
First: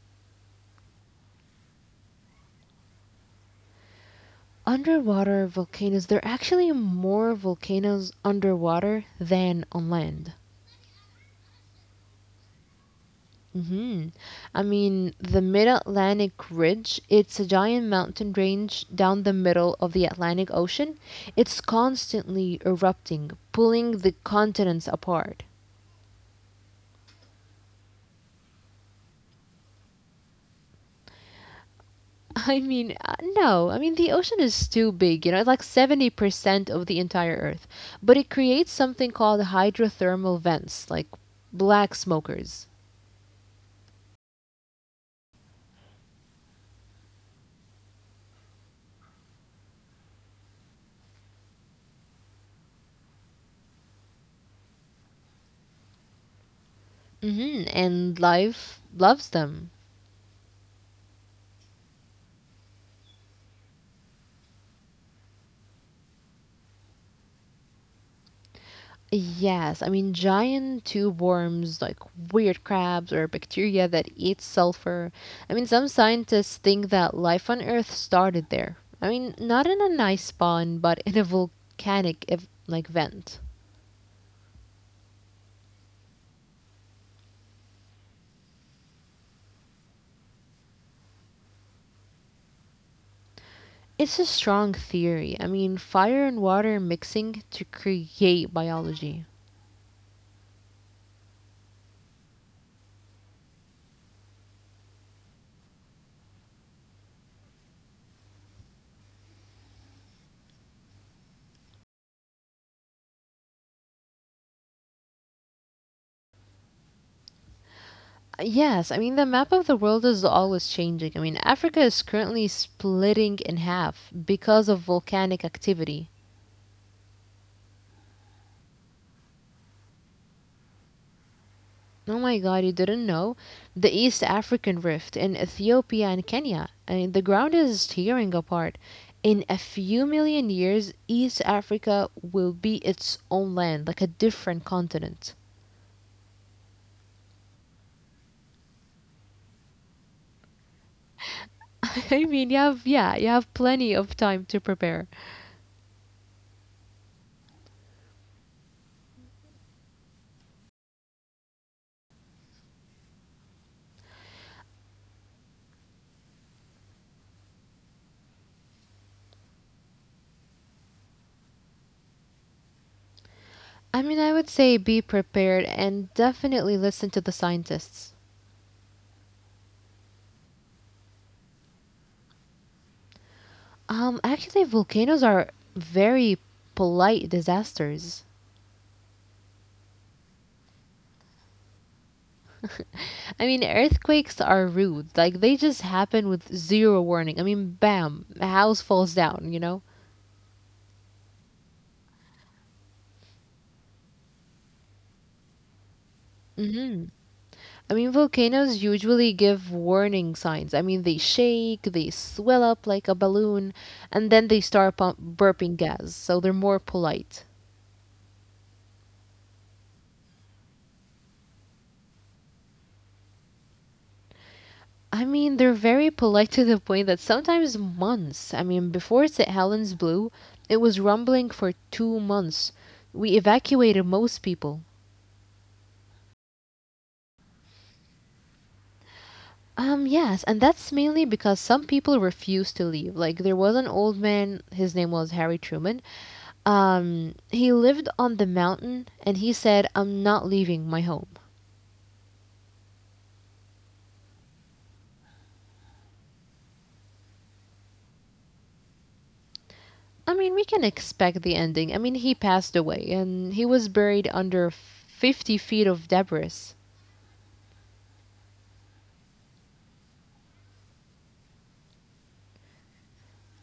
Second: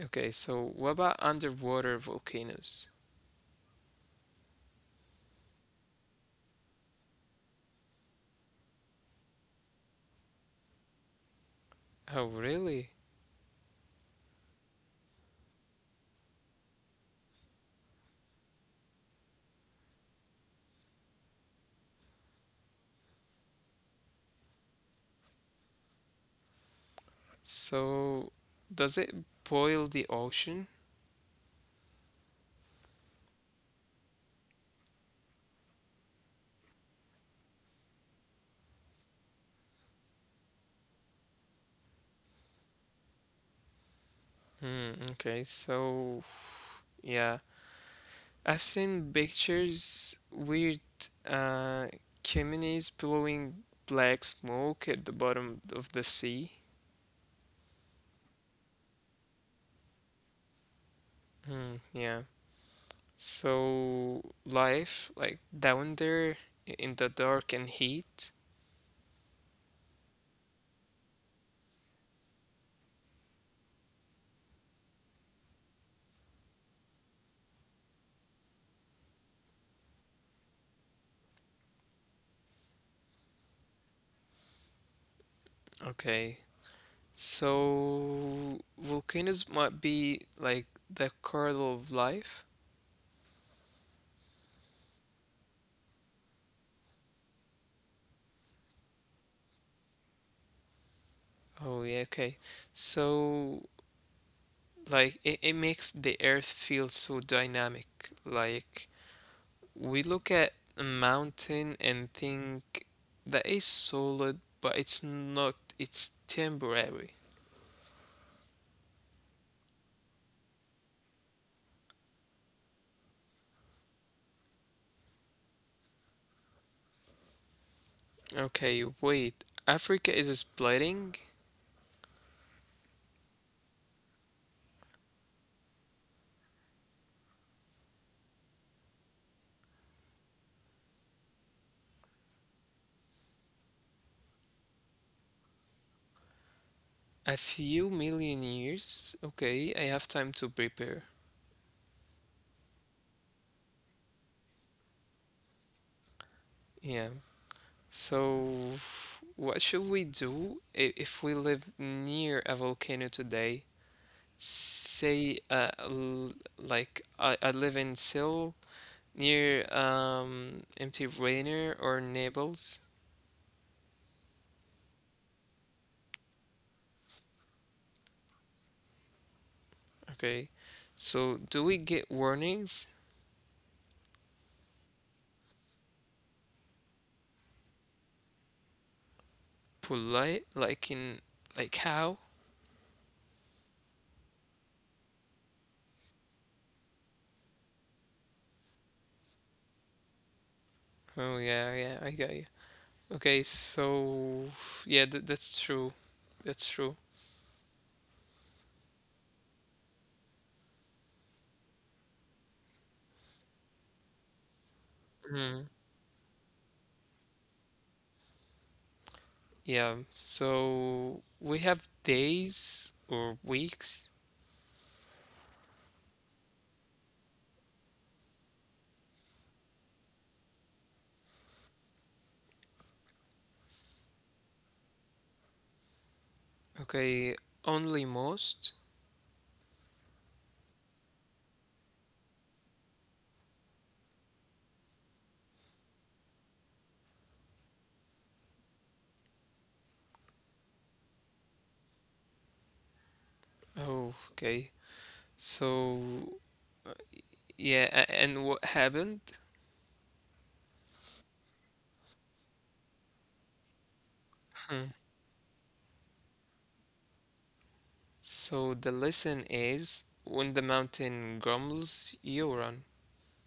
Speaker 1: Okay, so what about underwater volcanoes?
Speaker 2: Underwater volcanoes, there are actually more volcanoes underwater than on land.
Speaker 1: Oh, really?
Speaker 2: hmm I mean, the mid-Atlantic ridge, it's a giant mountain range down the middle of the Atlantic Ocean. It's constantly erupting, pulling the continents apart.
Speaker 1: So, does it boil the ocean?
Speaker 2: I mean. No, I mean, the ocean is too big, it's like 70% of the entire earth, but it creates something called hydrothermal vents, like black smokers.
Speaker 1: Hmm, okay, so yeah, I've seen pictures, weird uh chimneys blowing black smoke at the bottom of the sea.
Speaker 2: And life loves them.
Speaker 1: Hmm, yeah. So life like down there in the dark and heat.
Speaker 2: Yes, I mean, giant tube worms, like weird crabs or bacteria that eat sulfur. I mean, some scientists think that life on Earth started there. I mean, not in an ice pond, but in a volcanic like vent.
Speaker 1: Okay. So volcanoes might be like the kernel of life.
Speaker 2: It's a strong theory. I mean, fire and water mixing to create biology.
Speaker 1: Oh yeah, okay. So it, it makes the earth feel so dynamic. Like we look at a mountain and think that is solid, but it's not. It's temporary.
Speaker 2: Yes, I mean, the map of the world is always changing. I mean, Africa is currently splitting in half because of volcanic activity.
Speaker 1: Okay, wait. Africa is splitting
Speaker 2: Oh my god, you didn't know? The East African Rift in Ethiopia and Kenya. I mean, the ground is tearing apart. In a few million years, East Africa will be its own land, like a different continent.
Speaker 1: a few million years. Okay, I have time to prepare.
Speaker 2: I mean, you have, yeah, you have plenty of time to prepare.
Speaker 1: Yeah. So, what should we do if we live near a volcano today? Say, like I live in Seoul. Near empty Rainer or Naples.
Speaker 2: I mean, I would say be prepared and definitely listen to the scientists.
Speaker 1: Okay. So do we get warnings?
Speaker 2: Actually, volcanoes are very polite disasters.
Speaker 1: Polite, like in, like how?
Speaker 2: I mean, earthquakes are rude. Like, they just happen with zero warning. I mean, bam, a house falls down, you know?
Speaker 1: Oh yeah, I got you. Okay, so yeah, th that's true. That's true.
Speaker 2: hmm I mean, volcanoes usually give warning signs. I mean, they shake, they swell up like a balloon, and then they start
Speaker 1: Mhm.
Speaker 2: burping gas, so they're more polite.
Speaker 1: Yeah, so we have days or weeks.
Speaker 2: I mean, they're very polite to the point that sometimes months. I mean, before St. Helens blew, it was rumbling for 2 months. We evacuated most people.
Speaker 1: Okay, only most.
Speaker 2: Yes, and that's mainly because some people refused to leave. Like, there was an old man, his name was Harry Truman. He lived on the mountain and he said, I'm not leaving my home.
Speaker 1: Oh, okay. So yeah, and what happened?
Speaker 2: I mean, we can expect the ending. I mean, he passed away and he was buried under 50 feet of debris.
Speaker 1: So the lesson is when the mountain grumbles, you run.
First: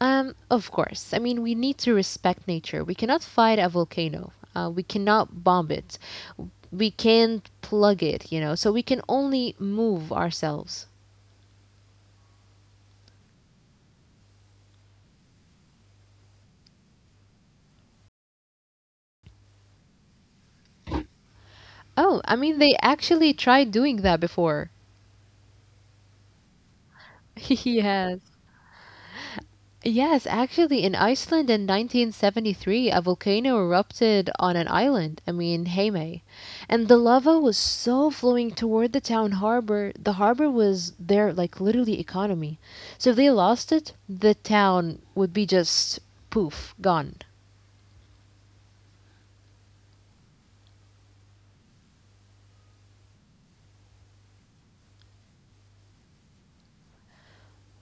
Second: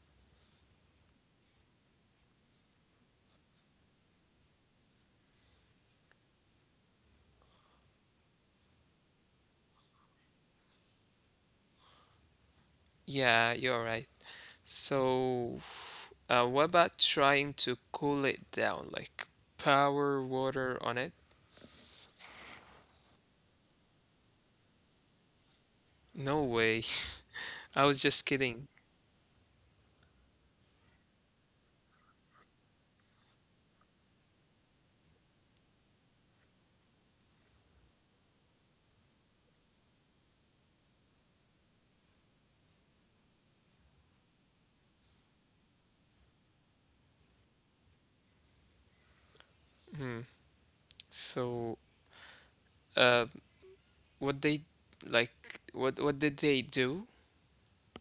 Speaker 2: Of course. I mean, we need to respect nature. We cannot fight a volcano. We cannot bomb it. We can't plug it, you know, so we can only move ourselves.
Speaker 1: Yeah, you're right. So, what about trying to cool it down, like pour water on it?
Speaker 2: Oh, I mean, they actually tried doing that before.
Speaker 1: No way. I was just
Speaker 2: Yes.
Speaker 1: kidding.
Speaker 2: Yes, actually, in Iceland in 1973, a volcano erupted on an island, I mean, Heimei, and the lava was so flowing toward the town harbor. The harbor was their, like, literally economy. So if they lost it, the town would be just poof, gone.
Speaker 1: Hmm. So, uh, what they like, what did they do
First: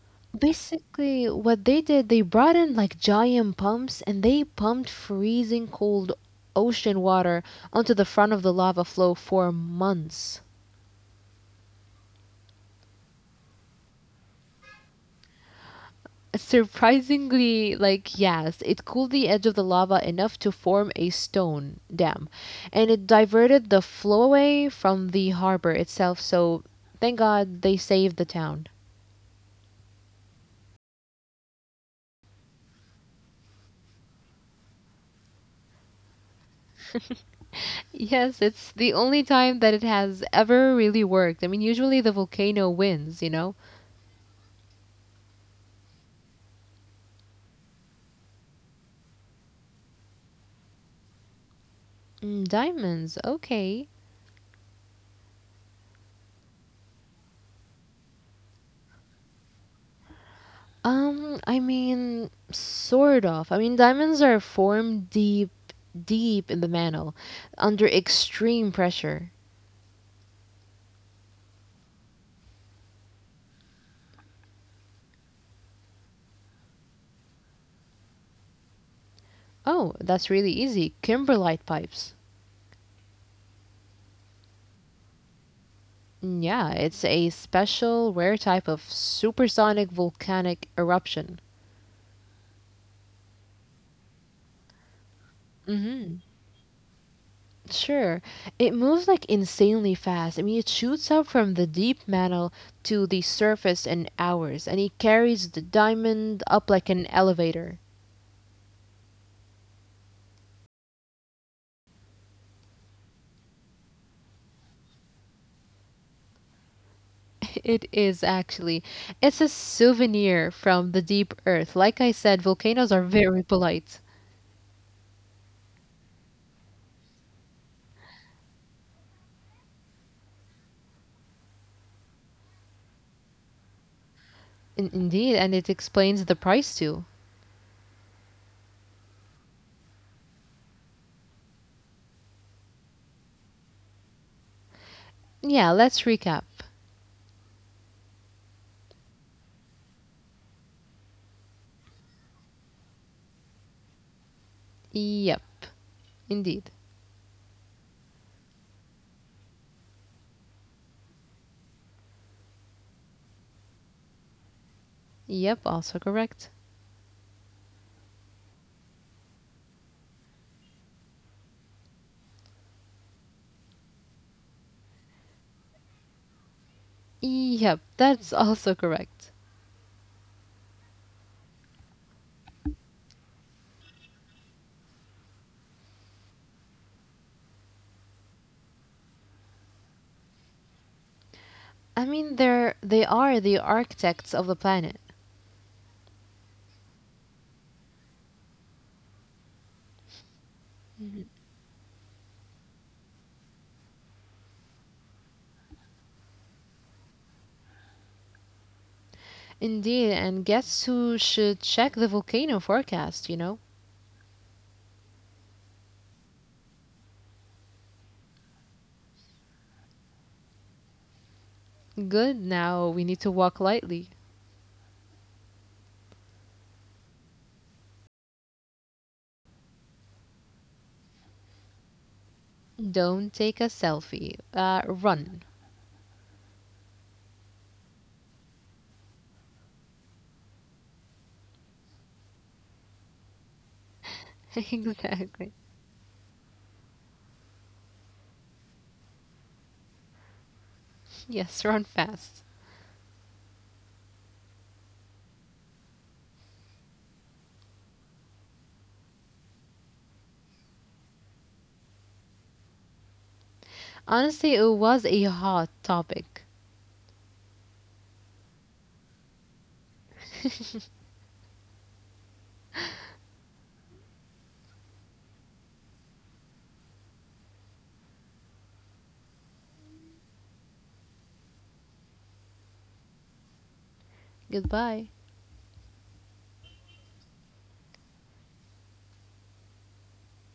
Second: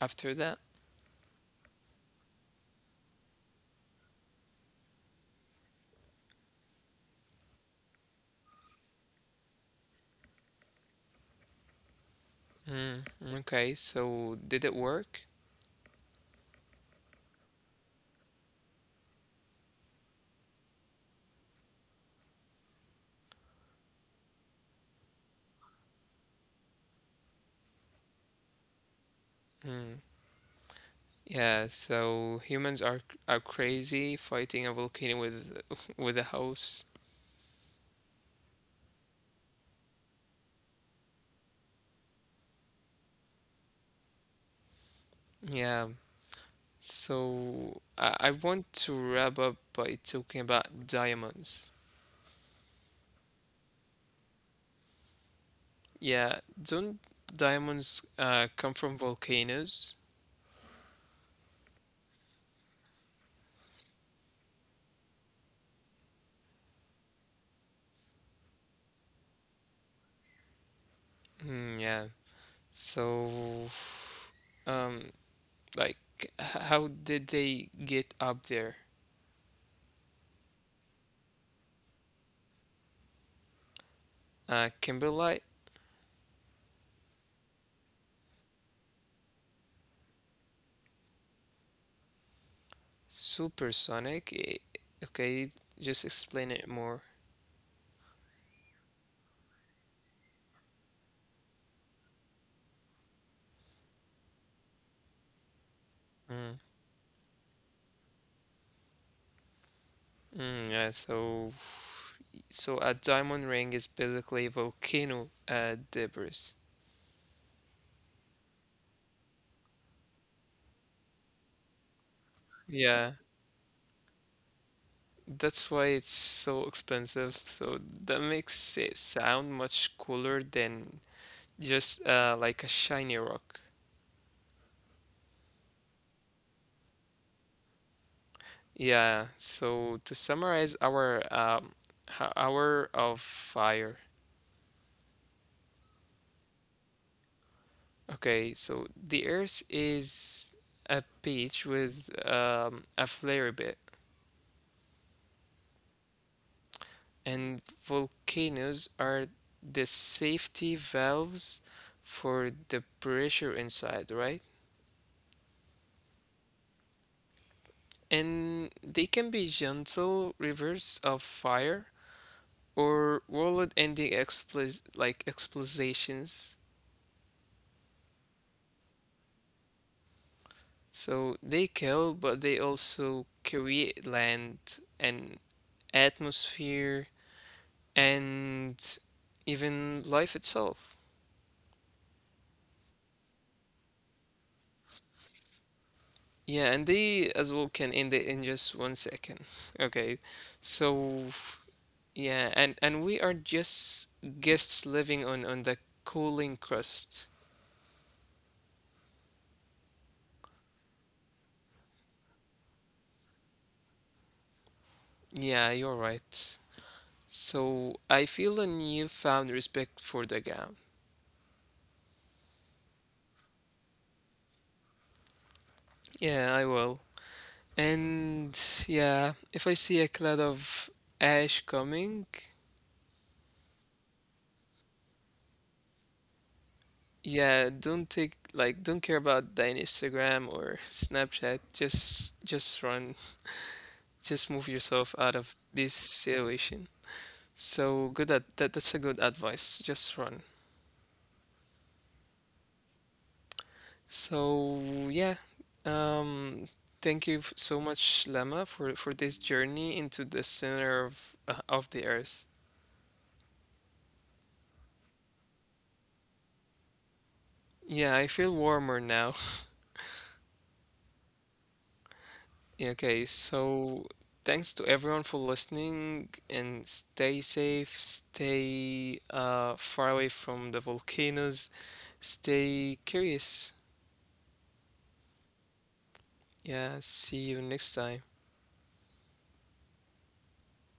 Speaker 1: after that?
Speaker 2: Basically, what they did, they brought in like giant pumps and they pumped freezing cold ocean water onto the front of the lava flow for months.
Speaker 1: Hmm. Okay. So, did it work?
Speaker 2: Surprisingly, like, yes, it cooled the edge of the lava enough to form a stone dam, and it diverted the flow away from the harbor itself, so thank god they saved the town.
Speaker 1: Hmm. Yeah. So humans are crazy fighting a volcano with with a house.
Speaker 2: Yes, it's the only time that it has ever really worked. I mean, usually the volcano wins, you know.
Speaker 1: Yeah, so I want to wrap up by talking about diamonds.
Speaker 2: Mm, diamonds, okay.
Speaker 1: Yeah, don't diamonds come from volcanoes?
Speaker 2: I mean, sort of. I mean, diamonds are formed deep, deep in the mantle, under extreme pressure.
Speaker 1: Yeah. So, um, like, how did they get up there?
Speaker 2: Oh, that's really easy. Kimberlite pipes.
Speaker 1: Kimberlite,
Speaker 2: Mm, yeah, it's a special rare type of supersonic volcanic eruption.
Speaker 1: supersonic. Okay,
Speaker 2: mm
Speaker 1: just
Speaker 2: hmm
Speaker 1: explain it more.
Speaker 2: Sure. It moves like insanely fast. I mean, it shoots up from the deep mantle to the surface in hours, and it carries the diamond
Speaker 1: Mm.
Speaker 2: up like an elevator.
Speaker 1: Yeah. So, so a diamond ring is basically volcano debris.
Speaker 2: It is, actually. It's a souvenir from the deep earth. Like I said, volcanoes are
Speaker 1: Yeah.
Speaker 2: very polite.
Speaker 1: That's why it's so expensive. So that makes it sound much cooler than just like a shiny rock.
Speaker 2: Indeed, and it explains the price too.
Speaker 1: Yeah. So to summarize our hour of fire.
Speaker 2: Yeah, let's recap.
Speaker 1: Okay. So the Earth is a beach with a flare bit,
Speaker 2: Yep, indeed.
Speaker 1: and volcanoes are the safety valves for the pressure inside, right?
Speaker 2: Yep, also correct.
Speaker 1: And they can be gentle rivers of fire or world-ending explos like explosions.
Speaker 2: Yep, that's also correct.
Speaker 1: So they kill, but they also create land and atmosphere and even life itself.
Speaker 2: I mean, they are the architects of the planet.
Speaker 1: Yeah, and they as well can end it in just 1 second. Okay,
Speaker 2: Mhm.
Speaker 1: so yeah, and we are just guests living on the cooling crust.
Speaker 2: Indeed, and guess who should check the volcano forecast, you know?
Speaker 1: Yeah, you're right. So I feel a newfound respect for the ground.
Speaker 2: Good, now we need to walk lightly.
Speaker 1: Yeah, I will. And yeah, if I see a cloud of ash coming,
Speaker 2: Don't take a selfie. Run.
Speaker 1: yeah, don't take like don't care about the Instagram or Snapchat. Just run. Just move yourself out
Speaker 2: Exactly.
Speaker 1: of this situation. So good at that's a good advice. Just run.
Speaker 2: Yes, run fast.
Speaker 1: So yeah, um, thank you so much, Lemma, for this journey into the center of the Earth.
Speaker 2: Honestly, it was a hot topic.
Speaker 1: Yeah, I feel warmer now. Okay, so thanks to everyone for listening, and stay safe, stay far away from the volcanoes, stay curious.
Speaker 2: Goodbye.
Speaker 1: Yeah, see you next time.